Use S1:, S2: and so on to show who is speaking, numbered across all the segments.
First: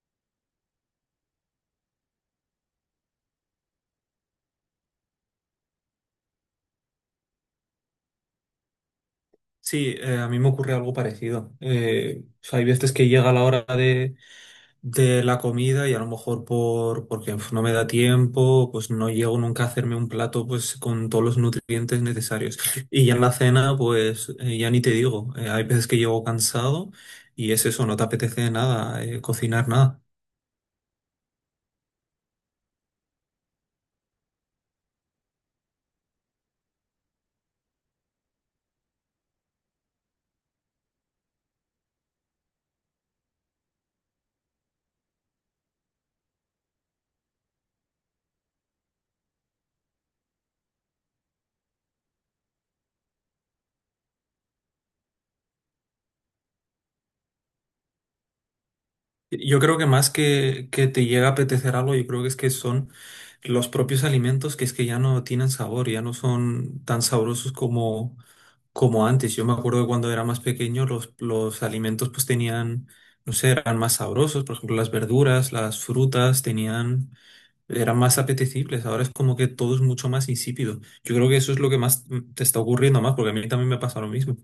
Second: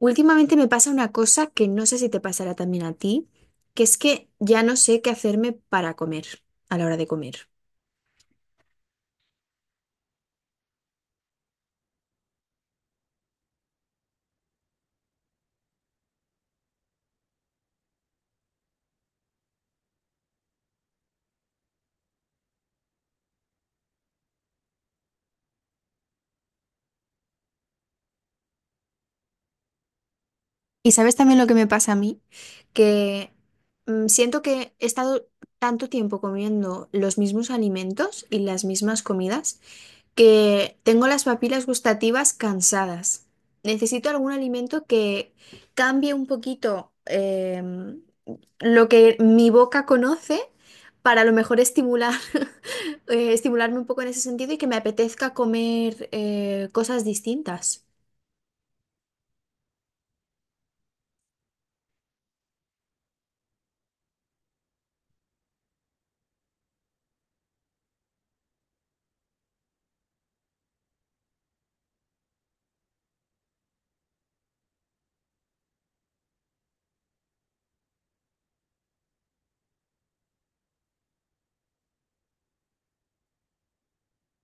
S1: Últimamente me pasa una cosa que no sé si te pasará también a ti, que es que ya no sé qué hacerme para comer a la hora de comer.
S2: Sí, a mí me ocurre algo parecido. O sea, hay veces que llega la hora de la comida y a lo mejor porque no me da tiempo, pues no llego nunca a hacerme un plato pues con todos los nutrientes necesarios. Y ya en la cena, pues ya ni te digo. Hay veces que llego cansado y es eso, no te apetece nada, cocinar nada.
S1: Y sabes también lo que me pasa a mí, que siento que he estado tanto tiempo comiendo los mismos alimentos y las mismas comidas que tengo las papilas gustativas cansadas. Necesito algún alimento que cambie un poquito lo que mi boca conoce para a lo mejor estimular, estimularme un poco en ese sentido y que me apetezca comer cosas distintas.
S2: Yo creo que más que te llega a apetecer algo, yo creo que es que son los propios alimentos que es que ya no tienen sabor, ya no son tan sabrosos como antes. Yo me acuerdo de cuando era más pequeño, los alimentos pues tenían, no sé, eran más sabrosos. Por ejemplo, las verduras, las frutas tenían, eran más apetecibles. Ahora es como que todo es mucho más insípido. Yo creo que eso es lo que más te está ocurriendo más, porque a mí también me pasa lo mismo.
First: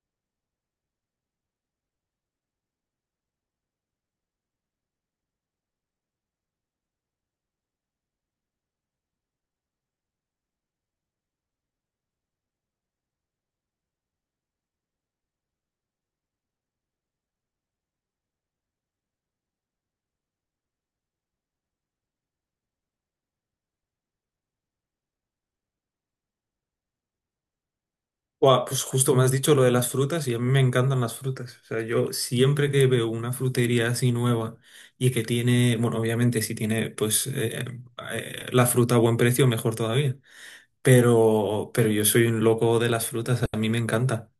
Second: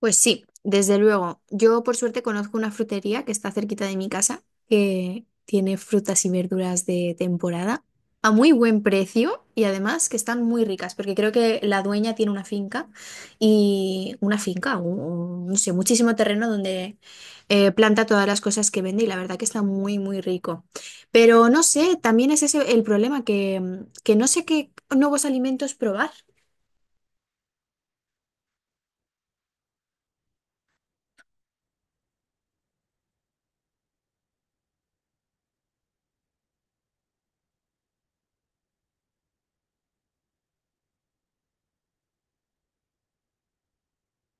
S1: Pues sí, desde luego. Yo por suerte conozco una frutería que está cerquita de mi casa, que tiene frutas y verduras de temporada a muy buen precio y además que están muy ricas, porque creo que la dueña tiene una finca y una finca, no sé, muchísimo terreno donde planta todas las cosas que vende y la verdad que está muy, muy rico. Pero no sé, también es ese el problema que no sé qué nuevos alimentos probar.
S2: Buah, pues justo me has dicho lo de las frutas y a mí me encantan las frutas. O sea, yo siempre que veo una frutería así nueva y que tiene, bueno, obviamente si tiene pues la fruta a buen precio, mejor todavía. Pero yo soy un loco de las frutas, a mí me encanta.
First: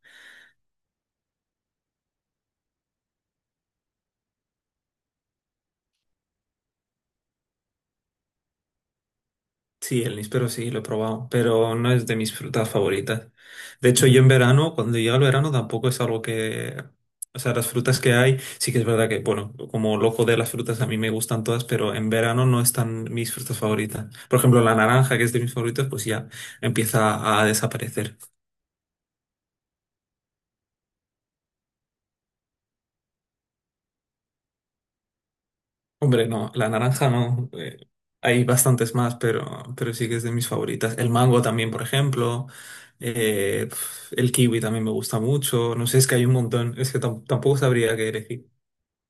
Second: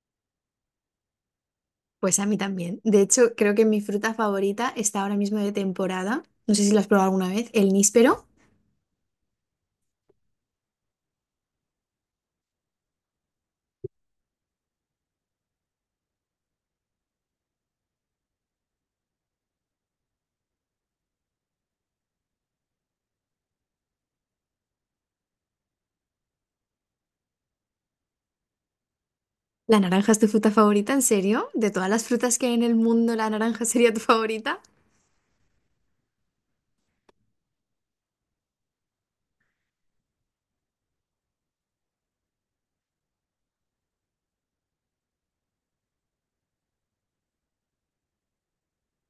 S1: Pues a mí también. De hecho, creo que mi fruta favorita está ahora mismo de temporada. No sé si la has probado alguna vez. El níspero.
S2: Sí, el níspero sí, lo he probado, pero no es de mis frutas favoritas. De hecho, yo en verano, cuando llega el verano, tampoco es algo que… O sea, las frutas que hay, sí que es verdad que, bueno, como loco de las frutas, a mí me gustan todas, pero en verano no están mis frutas favoritas. Por ejemplo, la naranja, que es de mis favoritos, pues ya empieza a desaparecer.
S1: ¿La naranja es tu fruta favorita? ¿En serio? ¿De todas las frutas que hay en el mundo, la naranja sería tu favorita?
S2: Hombre, no, la naranja no. Hay bastantes más, pero sí que es de mis favoritas. El mango también, por ejemplo. El kiwi también me gusta mucho. No sé, es que hay un montón. Es que tampoco sabría qué elegir.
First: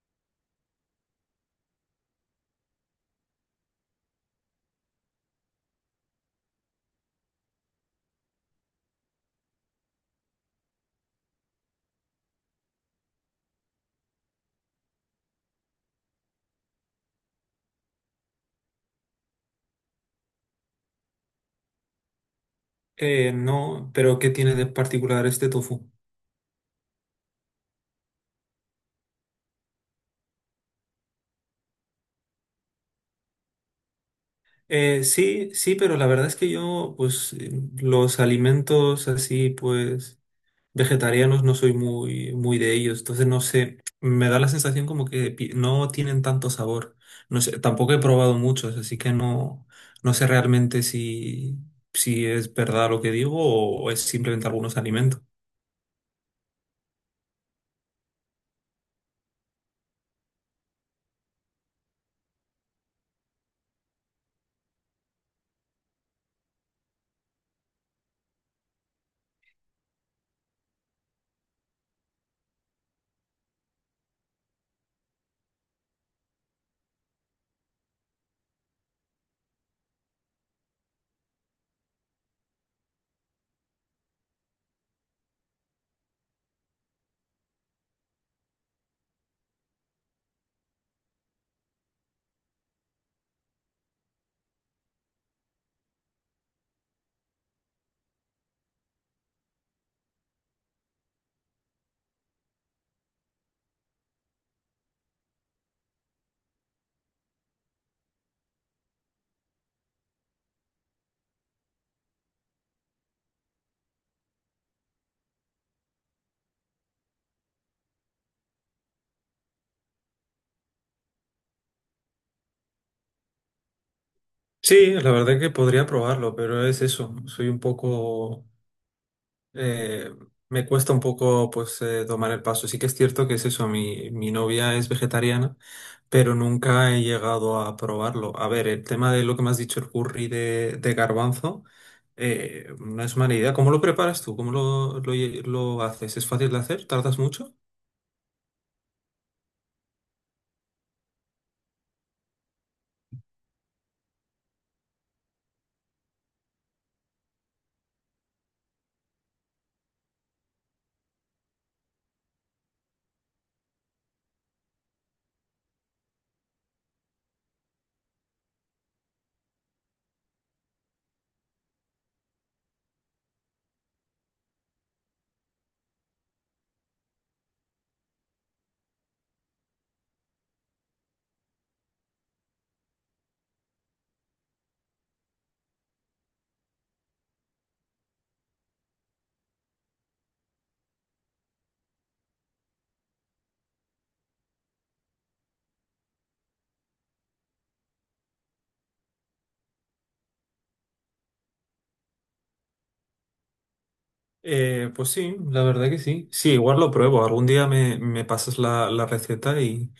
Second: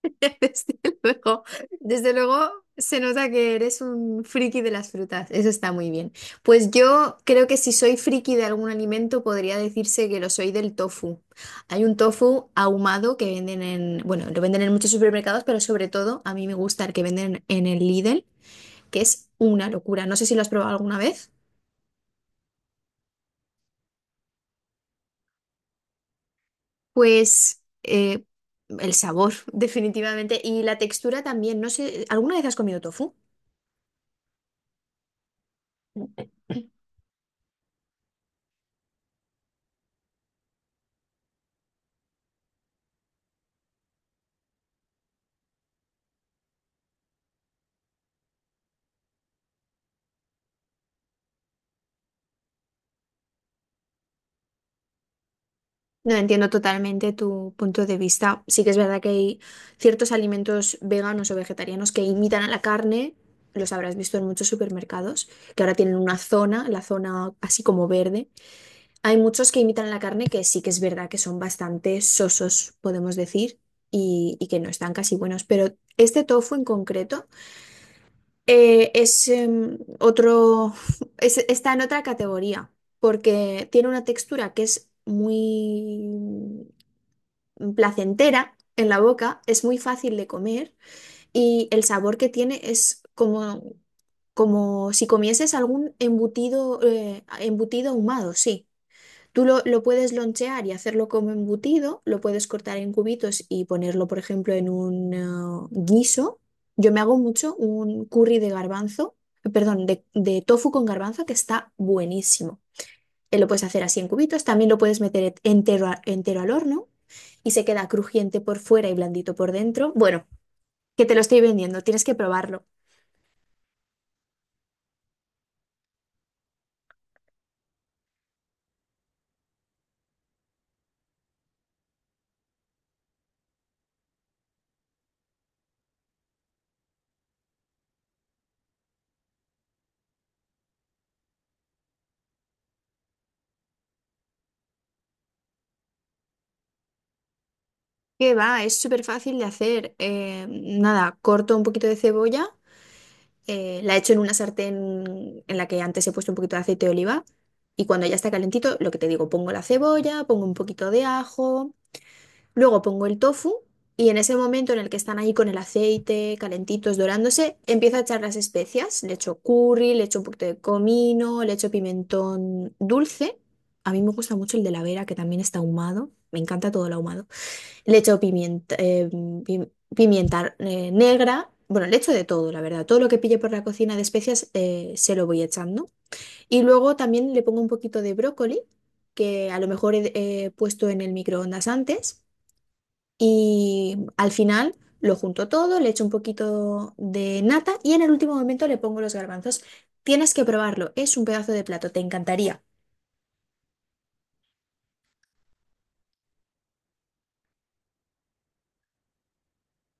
S1: Desde luego, desde luego se nota que eres un friki de las frutas. Eso está muy bien. Pues yo creo que si soy friki de algún alimento, podría decirse que lo soy del tofu. Hay un tofu ahumado que venden en, bueno, lo venden en muchos supermercados, pero sobre todo a mí me gusta el que venden en el Lidl, que es una locura. No sé si lo has probado alguna vez.
S2: No, pero ¿qué tiene de particular este tofu?
S1: Pues eh, el sabor, definitivamente. Y la textura también. No sé, ¿alguna vez has comido tofu?
S2: Sí, sí, pero la verdad es que yo, pues, los alimentos así, pues. Vegetarianos no soy muy de ellos, entonces no sé, me da la sensación como que no tienen tanto sabor. No sé, tampoco he probado muchos, así que no, no sé realmente si, si es verdad lo que digo o es simplemente algunos alimentos.
S1: No entiendo totalmente tu punto de vista. Sí que es verdad que hay ciertos alimentos veganos o vegetarianos que imitan a la carne. Los habrás visto en muchos supermercados, que ahora tienen una zona, la zona así como verde. Hay muchos que imitan la carne que sí que es verdad que son bastante sosos, podemos decir, y, que no están casi buenos. Pero este tofu en concreto es otro, está en otra categoría, porque tiene una textura que es muy placentera en la boca, es muy fácil de comer y el sabor que tiene es como, como si comieses algún embutido, embutido ahumado, sí. Tú lo puedes lonchear y hacerlo como embutido, lo puedes cortar en cubitos y ponerlo, por ejemplo, en un guiso. Yo me hago mucho un curry de garbanzo, perdón, de tofu con garbanzo que está buenísimo. Lo puedes hacer así en cubitos, también lo puedes meter entero, entero al horno y se queda crujiente por fuera y blandito por dentro. Bueno, que te lo estoy vendiendo, tienes que probarlo.
S2: Sí, la verdad que podría probarlo, pero es eso, soy un poco eh, me cuesta un poco pues tomar el paso. Sí que es cierto que es eso, mi novia es vegetariana, pero nunca he llegado a probarlo. A ver, el tema de lo que me has dicho, el curry de garbanzo, no es mala idea. ¿Cómo lo preparas tú? ¿Cómo lo haces? ¿Es fácil de hacer? ¿Tardas mucho?
S1: Que va, es súper fácil de hacer. Nada, corto un poquito de cebolla. La echo en una sartén en la que antes he puesto un poquito de aceite de oliva y cuando ya está calentito, lo que te digo, pongo la cebolla, pongo un poquito de ajo, luego pongo el tofu y en ese momento en el que están ahí con el aceite calentitos dorándose, empiezo a echar las especias, le echo curry, le echo un poquito de comino, le echo pimentón dulce. A mí me gusta mucho el de la Vera, que también está ahumado. Me encanta todo lo ahumado. Le echo pimienta, pi- pimienta negra. Bueno, le echo de todo, la verdad. Todo lo que pille por la cocina de especias se lo voy echando. Y luego también le pongo un poquito de brócoli, que a lo mejor he puesto en el microondas antes. Y al final lo junto todo, le echo un poquito de nata y en el último momento le pongo los garbanzos. Tienes que probarlo, es un pedazo de plato, te encantaría.
S2: Pues sí, la verdad que sí. Sí, igual lo pruebo. Algún día me pasas la receta y,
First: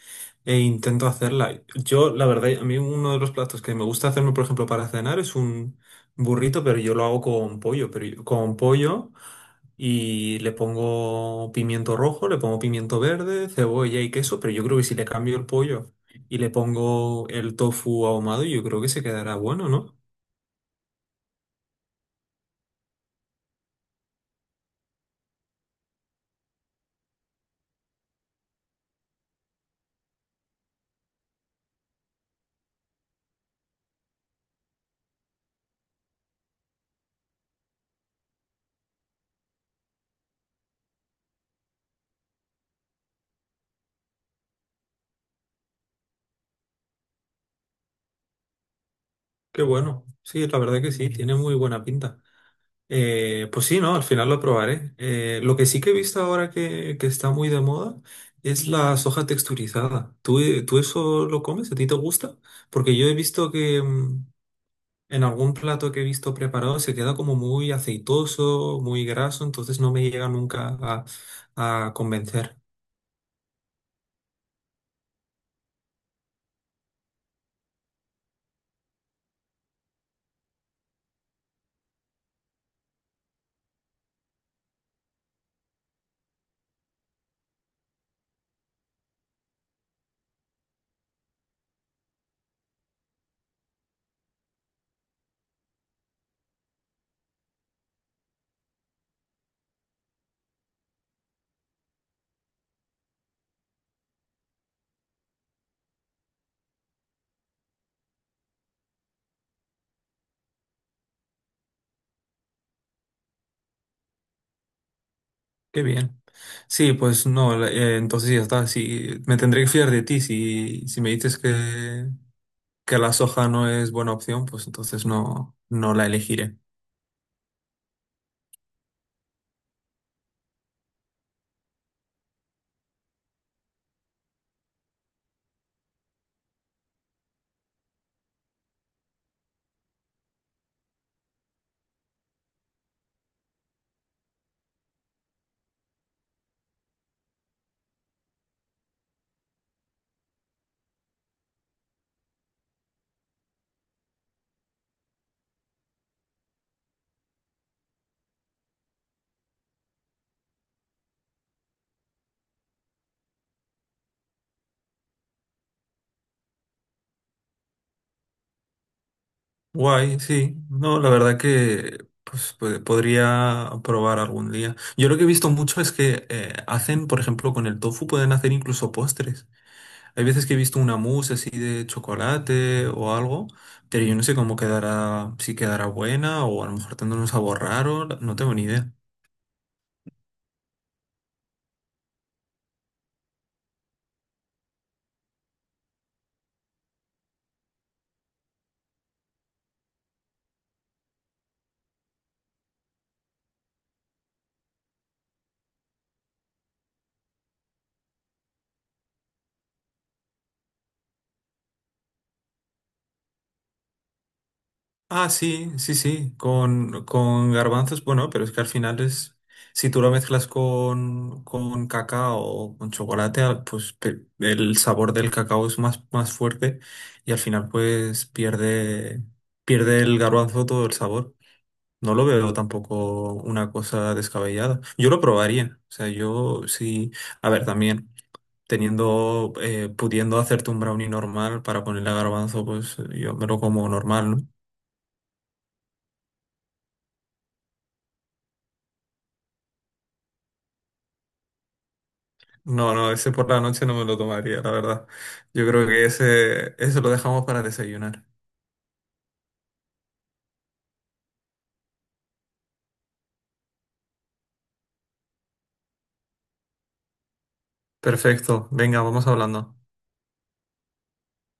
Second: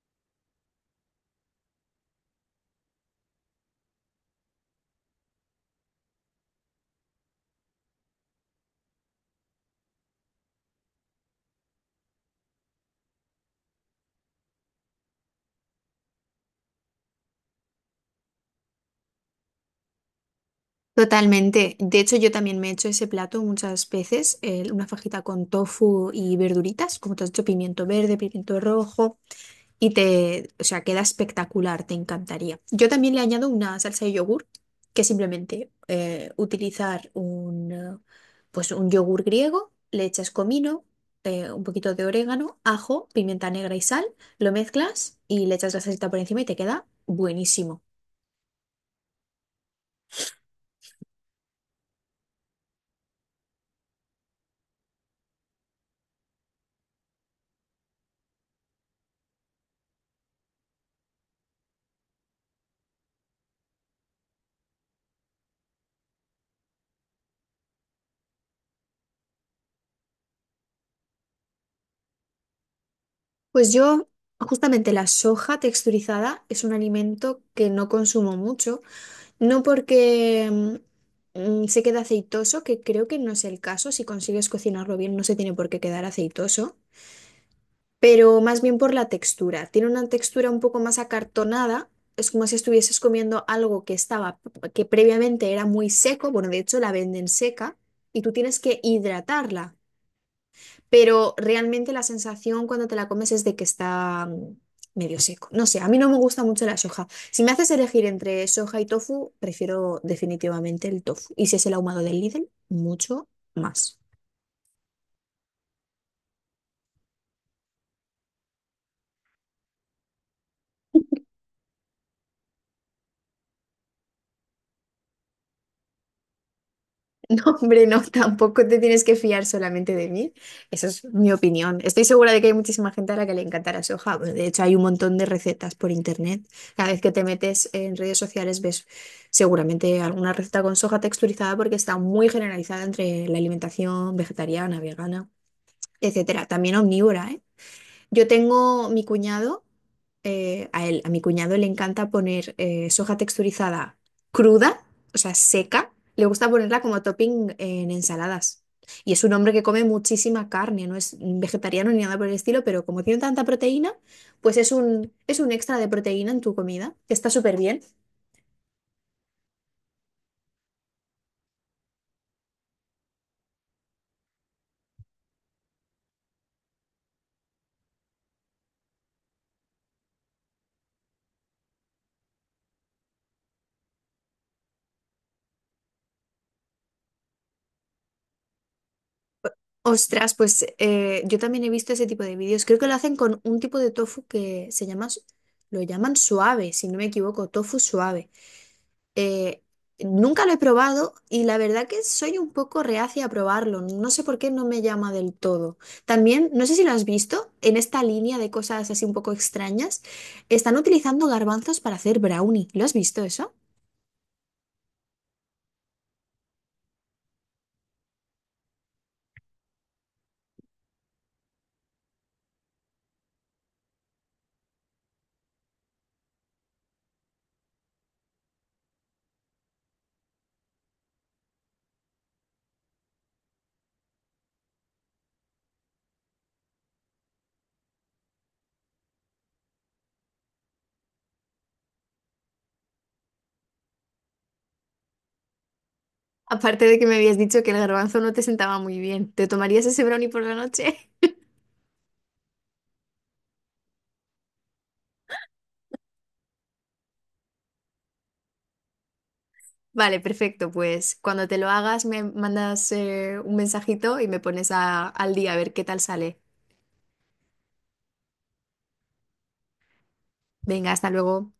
S2: e intento hacerla. Yo, la verdad, a mí uno de los platos que me gusta hacerme, por ejemplo, para cenar es un burrito, pero yo lo hago con pollo, pero yo- con pollo y le pongo pimiento rojo, le pongo pimiento verde, cebolla y queso, pero yo creo que si le cambio el pollo y le pongo el tofu ahumado, yo creo que se quedará bueno, ¿no?
S1: Totalmente. De hecho, yo también me he hecho ese plato muchas veces, una fajita con tofu y verduritas, como te has dicho, pimiento verde, pimiento rojo, o sea, queda espectacular, te encantaría. Yo también le añado una salsa de yogur, que es simplemente utilizar pues un yogur griego, le echas comino, un poquito de orégano, ajo, pimienta negra y sal, lo mezclas y le echas la salsita por encima y te queda buenísimo.
S2: Qué bueno. Sí, la verdad que sí, tiene muy buena pinta. Pues sí, ¿no? Al final lo probaré. Lo que sí que he visto ahora que está muy de moda es la soja texturizada. ¿Tú, tú eso lo comes? ¿A ti te gusta? Porque yo he visto que en algún plato que he visto preparado se queda como muy aceitoso, muy graso, entonces no me llega nunca a convencer.
S1: Pues yo, justamente la soja texturizada es un alimento que no consumo mucho, no porque se quede aceitoso, que creo que no es el caso, si consigues cocinarlo bien no se tiene por qué quedar aceitoso, pero más bien por la textura. Tiene una textura un poco más acartonada, es como si estuvieses comiendo algo que estaba, que previamente era muy seco, bueno, de hecho la venden seca y tú tienes que hidratarla, pero realmente la sensación cuando te la comes es de que está medio seco. No sé, a mí no me gusta mucho la soja. Si me haces elegir entre soja y tofu, prefiero definitivamente el tofu. Y si es el ahumado del Lidl, mucho más.
S2: Qué bien. Sí, pues no, entonces ya está. Sí, me tendré que fiar de ti si, si me dices que la soja no es buena opción, pues entonces no, no la elegiré.
S1: Hombre, no, tampoco te tienes que fiar solamente de mí. Eso es mi opinión. Estoy segura de que hay muchísima gente a la que le encantará soja. Bueno, de hecho, hay un montón de recetas por internet. Cada vez que te metes en redes sociales ves seguramente alguna receta con soja texturizada porque está muy generalizada entre la alimentación vegetariana, vegana, etcétera. También omnívora, ¿eh? Yo tengo mi cuñado, a él, a mi cuñado le encanta poner soja texturizada cruda, o sea, seca. Le gusta ponerla como topping en ensaladas. Y es un hombre que come muchísima carne, no es vegetariano ni nada por el estilo, pero como tiene tanta proteína, pues es un extra de proteína en tu comida, que está súper bien.
S2: Guay, sí. No, la verdad que pues, podría probar algún día. Yo lo que he visto mucho es que hacen, por ejemplo, con el tofu pueden hacer incluso postres. Hay veces que he visto una mousse así de chocolate o algo, pero yo no sé cómo quedará, si quedará buena o a lo mejor tendrá un sabor raro, no tengo ni idea.
S1: Ostras, yo también he visto ese tipo de vídeos. Creo que lo hacen con un tipo de tofu que se llama, lo llaman suave, si no me equivoco, tofu suave. Eh, nunca lo he probado y la verdad que soy un poco reacia a probarlo. No sé por qué no me llama del todo. También, no sé si lo has visto, en esta línea de cosas así un poco extrañas, están utilizando garbanzos para hacer brownie. ¿Lo has visto eso?
S2: Ah, sí, sí, sí, con garbanzos, bueno, pero es que al final es, si tú lo mezclas con cacao o con chocolate, el sabor del cacao es más, más fuerte y al final pues pierde, pierde el garbanzo todo el sabor. No lo veo tampoco una cosa descabellada. Yo lo probaría, o sea, yo sí, a ver, también teniendo, pudiendo hacerte un brownie normal para ponerle garbanzo, pues yo me lo como normal, ¿no?
S1: Aparte de que me habías dicho que el garbanzo no te sentaba muy bien, ¿te tomarías ese brownie por la noche?
S2: No, no, ese por la noche no me lo tomaría, la verdad. Yo creo que ese lo dejamos para desayunar.
S1: Vale, perfecto. Pues cuando te lo hagas me mandas un mensajito y me pones al día a ver qué tal sale.
S2: Perfecto, venga, vamos hablando.
S1: Venga, hasta luego.